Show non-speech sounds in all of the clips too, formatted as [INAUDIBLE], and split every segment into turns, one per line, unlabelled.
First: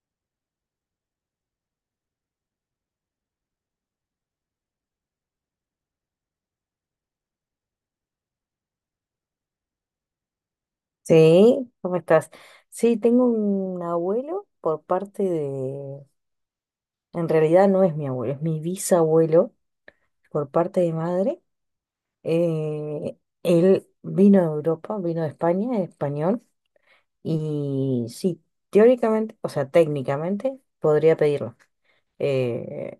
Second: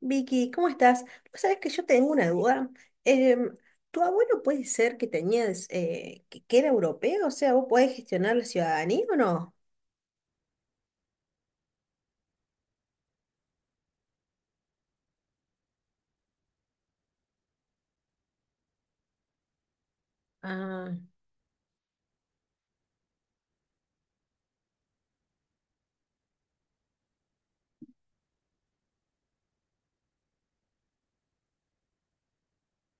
Vicky, ¿cómo estás? Vos sabés que yo tengo una duda. Em, ¿Tu abuelo puede ser que tenías, que era europeo? O sea, ¿vos podés gestionar la ciudadanía o no?
Sí, ¿cómo estás? Sí, tengo un abuelo por parte de... En realidad no es mi abuelo, es mi bisabuelo por parte
Ah,
de madre. Eh, Él vino de Europa, vino de España, es español, y sí, teóricamente, o sea, técnicamente podría pedirlo. Eh,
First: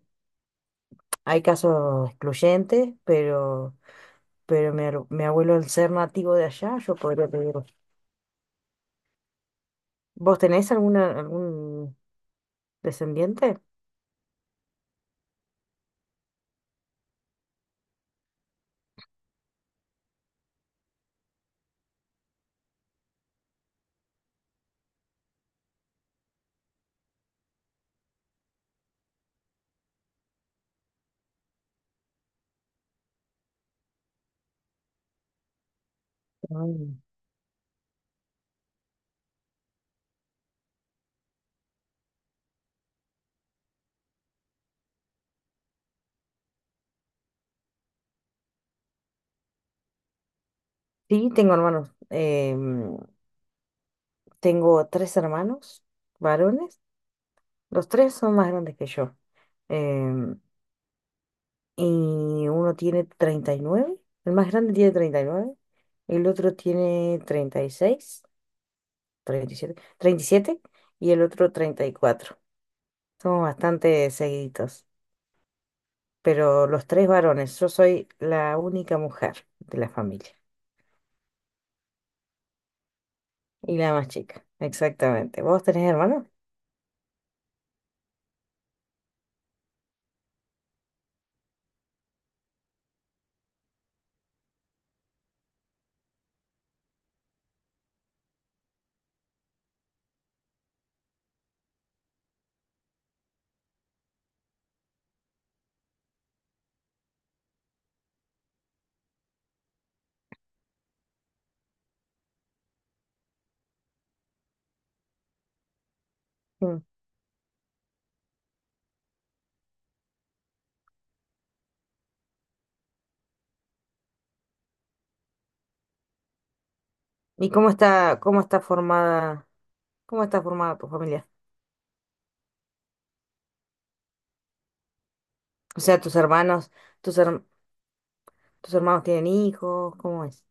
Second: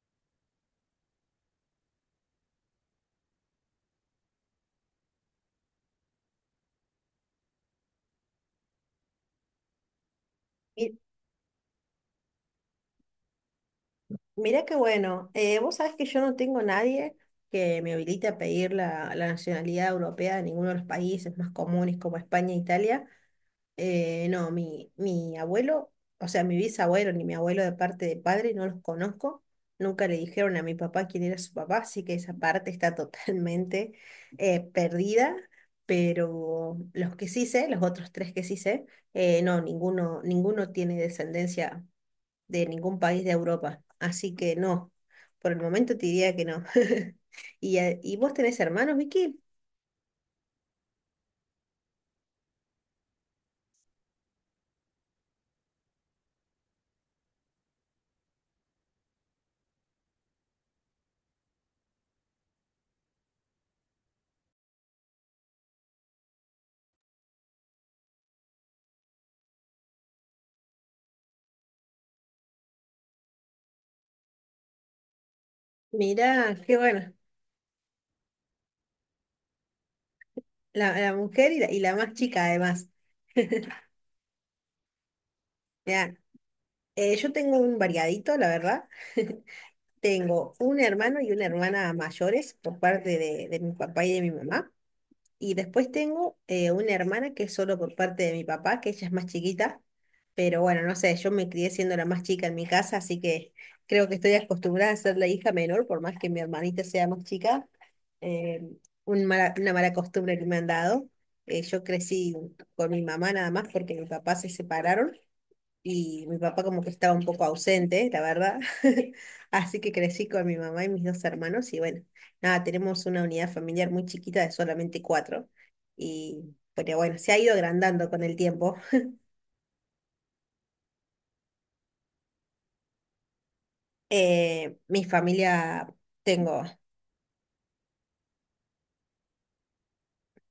Hay casos excluyentes, pero mi abuelo al ser nativo de allá, yo podría pedirlo. ¿Vos tenés
Mi-
alguna, algún descendiente?
Mirá qué bueno. Vos sabés que yo no tengo nadie que me habilite a pedir la nacionalidad europea de ninguno de los países más comunes como España e Italia. No, mi abuelo, o sea, mi bisabuelo ni mi abuelo de parte de padre no los conozco. Nunca le dijeron a mi papá quién era su papá, así que esa parte está [LAUGHS] totalmente perdida. Pero
Mm.
los que sí sé, los otros tres que sí sé, no, ninguno tiene descendencia de ningún país de Europa. Así que no, por el momento te diría que no. [LAUGHS] ¿Y vos tenés hermanos, Vicky?
Sí, tengo hermanos. Tengo tres hermanos varones. Los tres son más grandes que yo. em, y uno tiene 39. El más grande tiene 39. El otro tiene 36, 37 y el otro 34. Somos bastante seguiditos.
Mirá,
Pero
qué
los tres
bueno.
varones. Yo soy la única mujer de la familia.
La mujer y la más chica además.
Y la más chica. Exactamente. ¿Vos tenés
Mirá,
hermanos?
Yo tengo un variadito, la verdad. [LAUGHS] Tengo un hermano y una hermana mayores por parte de mi papá y de mi mamá. Y después tengo una hermana que es solo por parte de mi papá, que ella es más chiquita. Pero bueno, no sé, yo me crié siendo la más chica en mi casa, así que creo que estoy acostumbrada a ser la hija menor, por más que mi hermanita sea más chica. Eh, una mala costumbre que me han dado. Yo crecí con mi mamá nada más porque mi papá se separaron y mi papá como
Mm.
que estaba un poco ausente, la verdad. [LAUGHS] Así que crecí con mi mamá y mis dos hermanos y bueno, nada, tenemos una unidad familiar muy chiquita de solamente cuatro. Y pero bueno, se ha
¿Y
ido agrandando con el
cómo está
tiempo.
formada? ¿Cómo está formada tu familia?
Mi
O
familia
sea, tus
tengo,
hermanos, tus herm- tus hermanos tienen hijos, ¿cómo es?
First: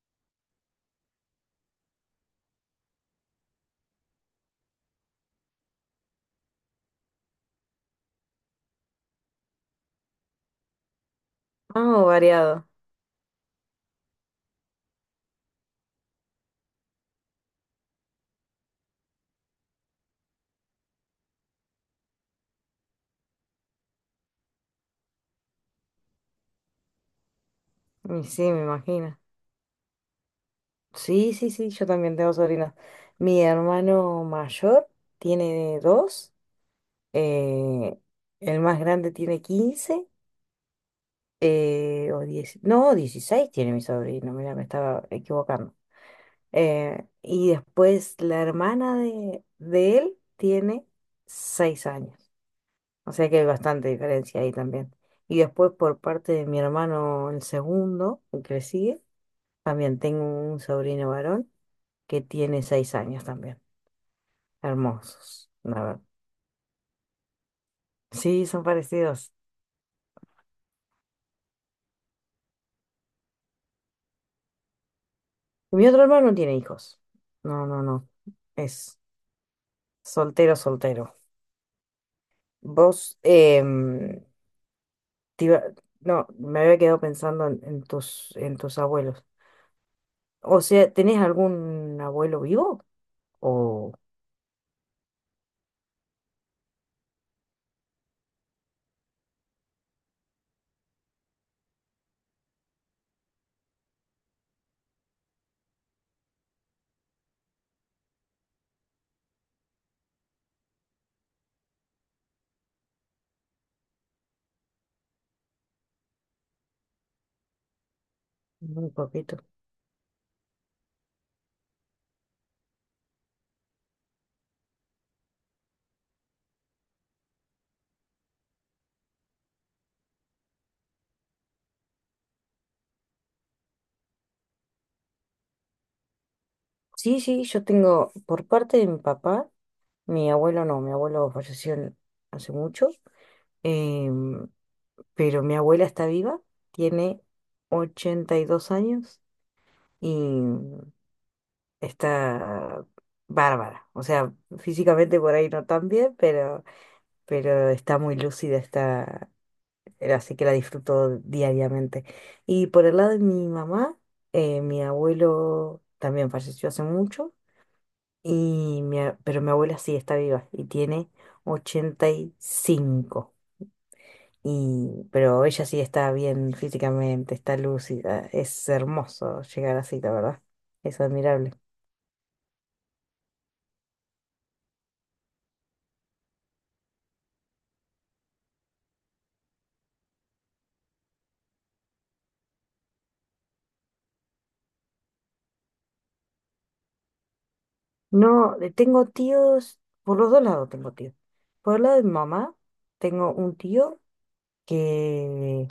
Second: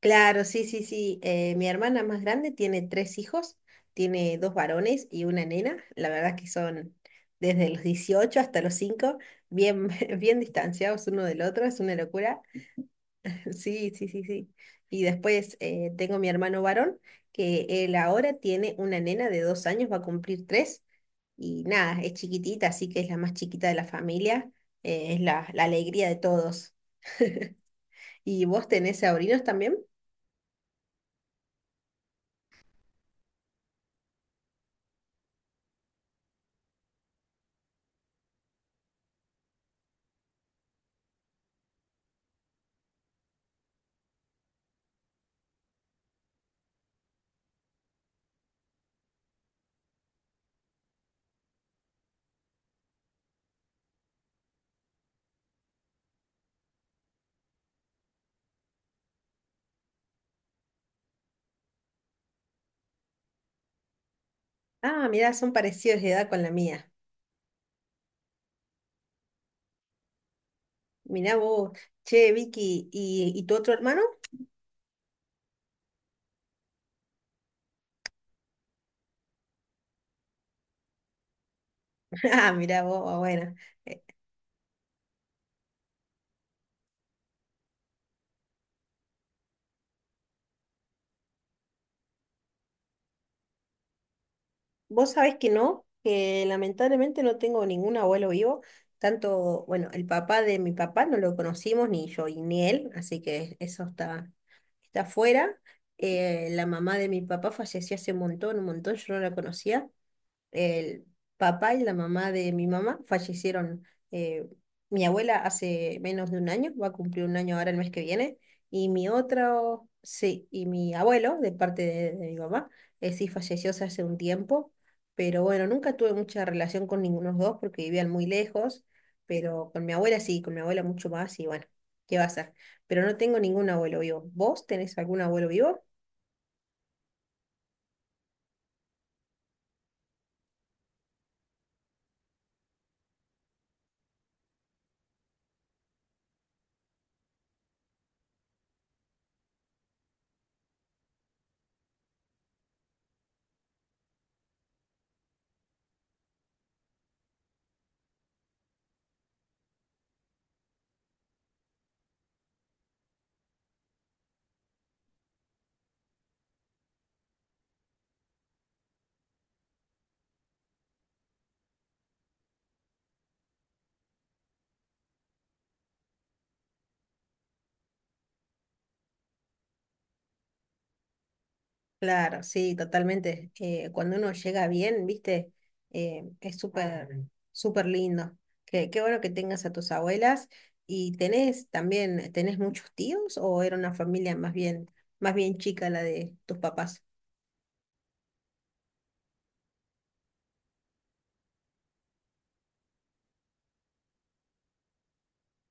claro, sí, sí, sí. Mi hermana más grande tiene tres hijos, tiene dos varones y una nena. La verdad que son desde los 18 hasta los 5 bien, [LAUGHS] bien distanciados uno del otro, es una
Ah,
locura.
variado.
Sí, sí, sí, sí. Y después tengo mi hermano varón, que él ahora tiene una nena de 2 años, va a cumplir tres. Y nada, es chiquitita, así que es la más chiquita de la familia. Es la alegría de todos.
Y sí,
¿Y
me
vos tenés
imagino.
sobrinos también?
Sí, sí, sí, yo también tengo sobrinos. Mi hermano mayor tiene dos. eh, el más grande tiene 15, o 10. No, 16 tiene mi sobrino, mira, me estaba equivocando. Y después la hermana de él tiene 6 años. O sea que hay bastante diferencia ahí también. Y después por parte de mi hermano, el segundo, el que le sigue, también tengo un sobrino varón que tiene 6 años también.
Ah, mirá,
Hermosos,
son
la verdad.
parecidos de edad con la mía.
Sí, son parecidos.
Mirá vos, che, Vicky, ¿y tu otro hermano?
Mi otro hermano no tiene hijos. No, no, no. Es soltero, soltero.
[LAUGHS] Ah, mirá vos,
Vos,
bueno.
te iba- no, me había quedado pensando en tus abuelos. O sea, ¿tenés algún abuelo vivo? O
Vos sabés que no, que lamentablemente no tengo ningún abuelo vivo, tanto, bueno, el papá de mi papá no lo conocimos, ni yo y ni él, así que eso está fuera. La mamá de mi papá falleció hace un montón, yo no la conocía el papá y la mamá de mi mamá fallecieron. eh, Mi abuela hace menos de un año, va a cumplir un año ahora el mes que viene, y
muy
mi
poquito.
otro, sí, y mi abuelo, de parte de mi mamá, sí falleció hace un tiempo, pero bueno, nunca tuve mucha relación con ninguno de los dos porque vivían muy lejos, pero con mi abuela sí, con mi abuela mucho más, y bueno, ¿qué va a ser? Pero no tengo ningún abuelo vivo. ¿Vos tenés algún abuelo vivo?
Sí, sí, yo tengo por parte de mi papá, mi abuelo no, mi abuelo falleció hace mucho. Em, pero mi abuela está viva, tiene 82 años y está bárbara. O sea, físicamente por ahí no tan bien, pero está muy lúcida, está, así que la disfruto diariamente. Y por el lado de mi mamá, mi abuelo también falleció hace mucho. Pero mi abuela sí está viva y tiene 85. Y, cinco. Y pero ella sí está bien físicamente, está lúcida. Es hermoso llegar así, la verdad. Es admirable.
Claro, sí, totalmente. Cuando uno llega bien, viste, es súper, súper lindo. Qué bueno que tengas a tus abuelas. ¿Y tenés también, tenés muchos tíos o era una familia más bien chica la de tus papás?
No, tengo tíos, por los dos lados tengo tíos. Por el lado de mi mamá, tengo un tío que,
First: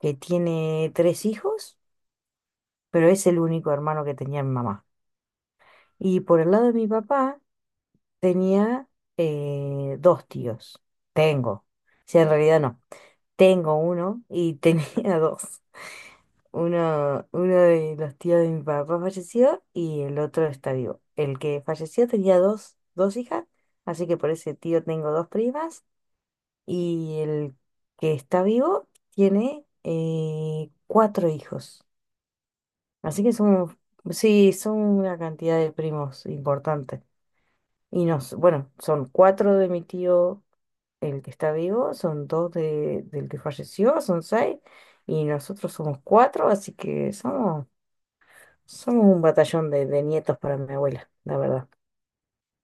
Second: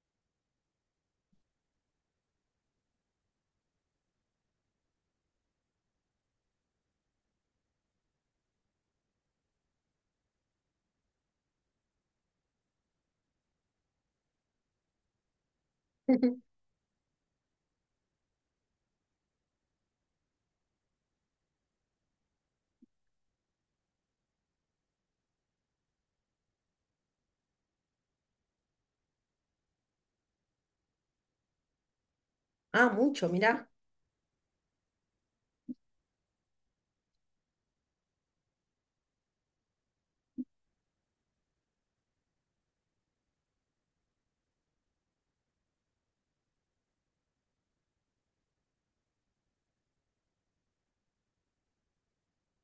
que tiene tres hijos, pero es el único hermano que tenía mi mamá. Y por el lado de mi papá, tenía dos tíos. Tengo. Si en realidad no. Tengo uno y [LAUGHS] tenía dos.
[LAUGHS]
Uno de los tíos de mi papá falleció y el otro está vivo. El que falleció tenía dos hijas, así que por ese tío tengo dos primas. Y el que está vivo tiene cuatro hijos.
Ah,
Así
mucho,
que
mirá.
son, sí, son una cantidad de primos importante. Y bueno, son cuatro de mi tío, el que está vivo, son dos del que falleció, son seis, y nosotros somos cuatro, así que somos un batallón de nietos para mi abuela, la verdad.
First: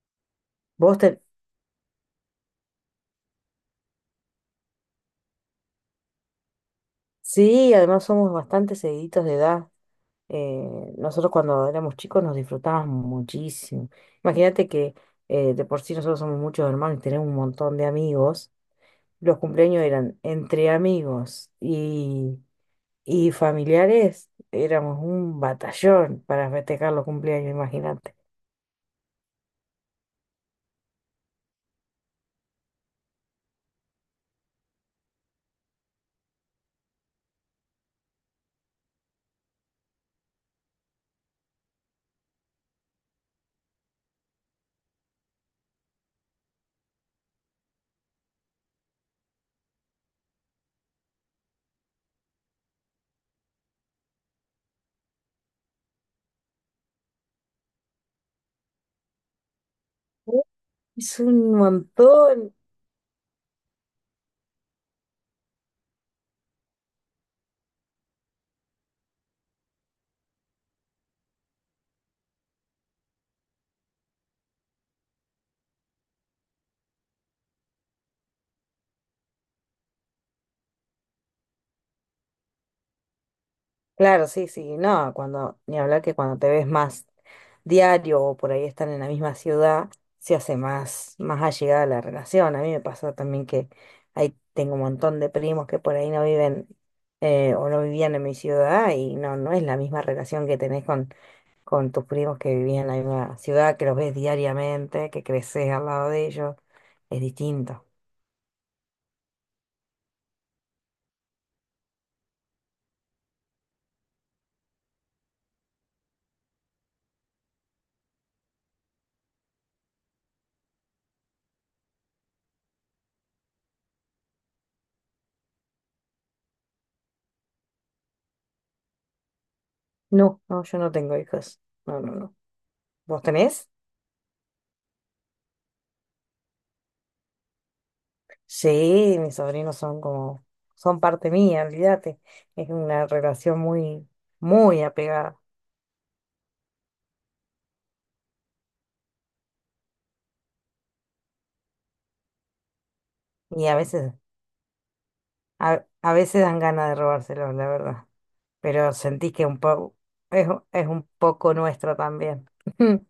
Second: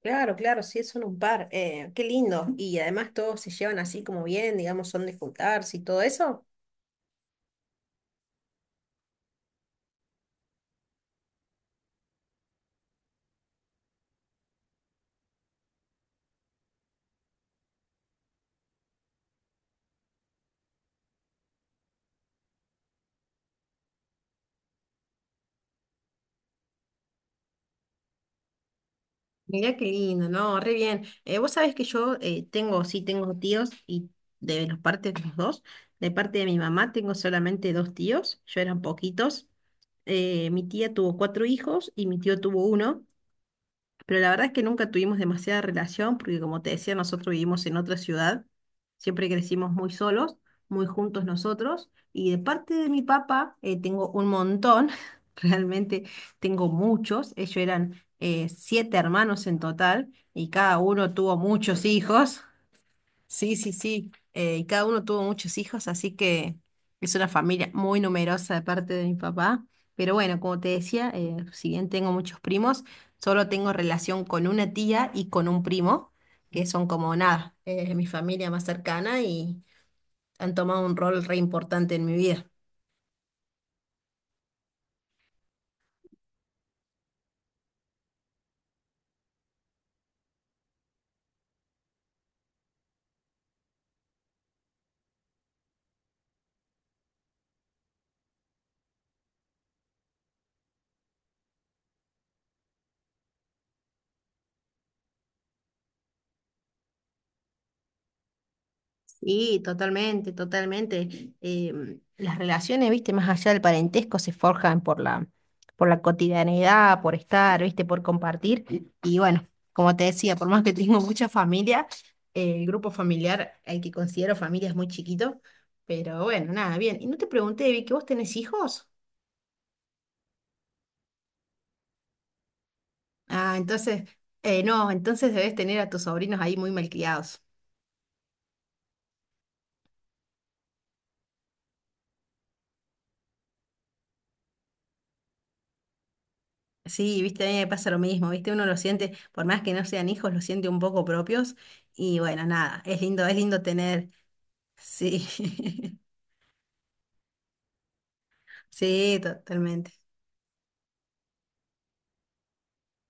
Claro, claro, sí,
Vos
son un
te...
par. Qué lindo. Y además todos se llevan así como bien, digamos, son de juntarse y todo eso.
Sí, además somos bastante seguiditos de edad. Nosotros cuando éramos chicos nos disfrutábamos muchísimo. Imagínate que de por sí nosotros somos muchos hermanos y tenemos un montón de amigos. Los cumpleaños eran entre amigos y familiares, éramos un batallón para festejar los cumpleaños, imagínate.
Mirá qué lindo, ¿no? Re bien. Vos sabés que yo tengo, sí, tengo tíos y de los partes de los dos. De parte de mi mamá tengo solamente dos tíos, yo eran poquitos. Mi tía tuvo cuatro hijos y mi tío tuvo uno. Pero la verdad es que nunca tuvimos demasiada relación porque, como te decía, nosotros vivimos en otra ciudad, siempre crecimos muy solos, muy juntos nosotros. Y de parte de mi papá tengo un montón, [LAUGHS] realmente tengo muchos. Ellos eran siete hermanos en total y cada uno
Es
tuvo
un
muchos hijos.
montón.
Sí, sí, sí. Y cada uno tuvo muchos hijos, así que es una familia muy numerosa de parte de mi papá. Pero bueno, como te decía, si bien tengo muchos primos, solo tengo relación con una tía y con un primo, que son como nada, mi familia más cercana y han tomado un rol re importante en mi vida.
Claro, sí, sí, no, cuando, ni hablar que cuando te ves más diario o por ahí están en la misma ciudad, se hace más, más allegada la relación. A mí me pasó también que ahí tengo un montón de primos que por ahí no viven, o no vivían en mi ciudad y no, no es la misma relación que tenés con tus primos que vivían en la misma ciudad, que los ves diariamente, que creces al lado de ellos, es distinto.
Sí, totalmente, totalmente. Las relaciones, viste, más allá del parentesco, se forjan por la, cotidianidad, por estar, viste, por compartir. Y bueno, como te decía, por más que tengo [LAUGHS] mucha familia, el grupo familiar, el que considero familia, es muy chiquito. Pero bueno, nada, bien. Y no te pregunté, vi que ¿vos tenés hijos?
No, no, yo no tengo hijos. No, no, no. ¿Vos
Ah,
tenés?
entonces, no, entonces debes tener a tus sobrinos ahí muy malcriados.
Sí, mis sobrinos son como, son parte mía, olvídate. Es una relación muy, muy apegada.
Sí, viste, a mí me pasa lo mismo, viste, uno lo siente, por más que no sean hijos, lo siente un poco propios y bueno, nada, es lindo
Y a
tener, sí, [LAUGHS]
veces dan ganas de robárselos, la verdad. Pero
sí,
sentís que un
totalmente.
poco, es un poco nuestro también. [LAUGHS]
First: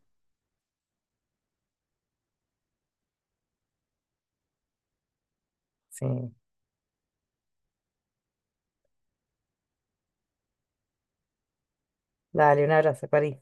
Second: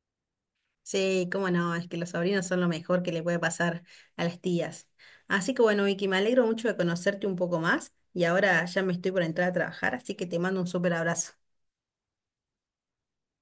Sí, cómo no, es que los sobrinos son lo mejor que le puede pasar a las tías. Así que bueno,
Sí.
Vicky, me alegro mucho de conocerte un poco más y ahora ya me estoy por entrar a trabajar, así que te mando un súper abrazo.
Dale, un abrazo, París.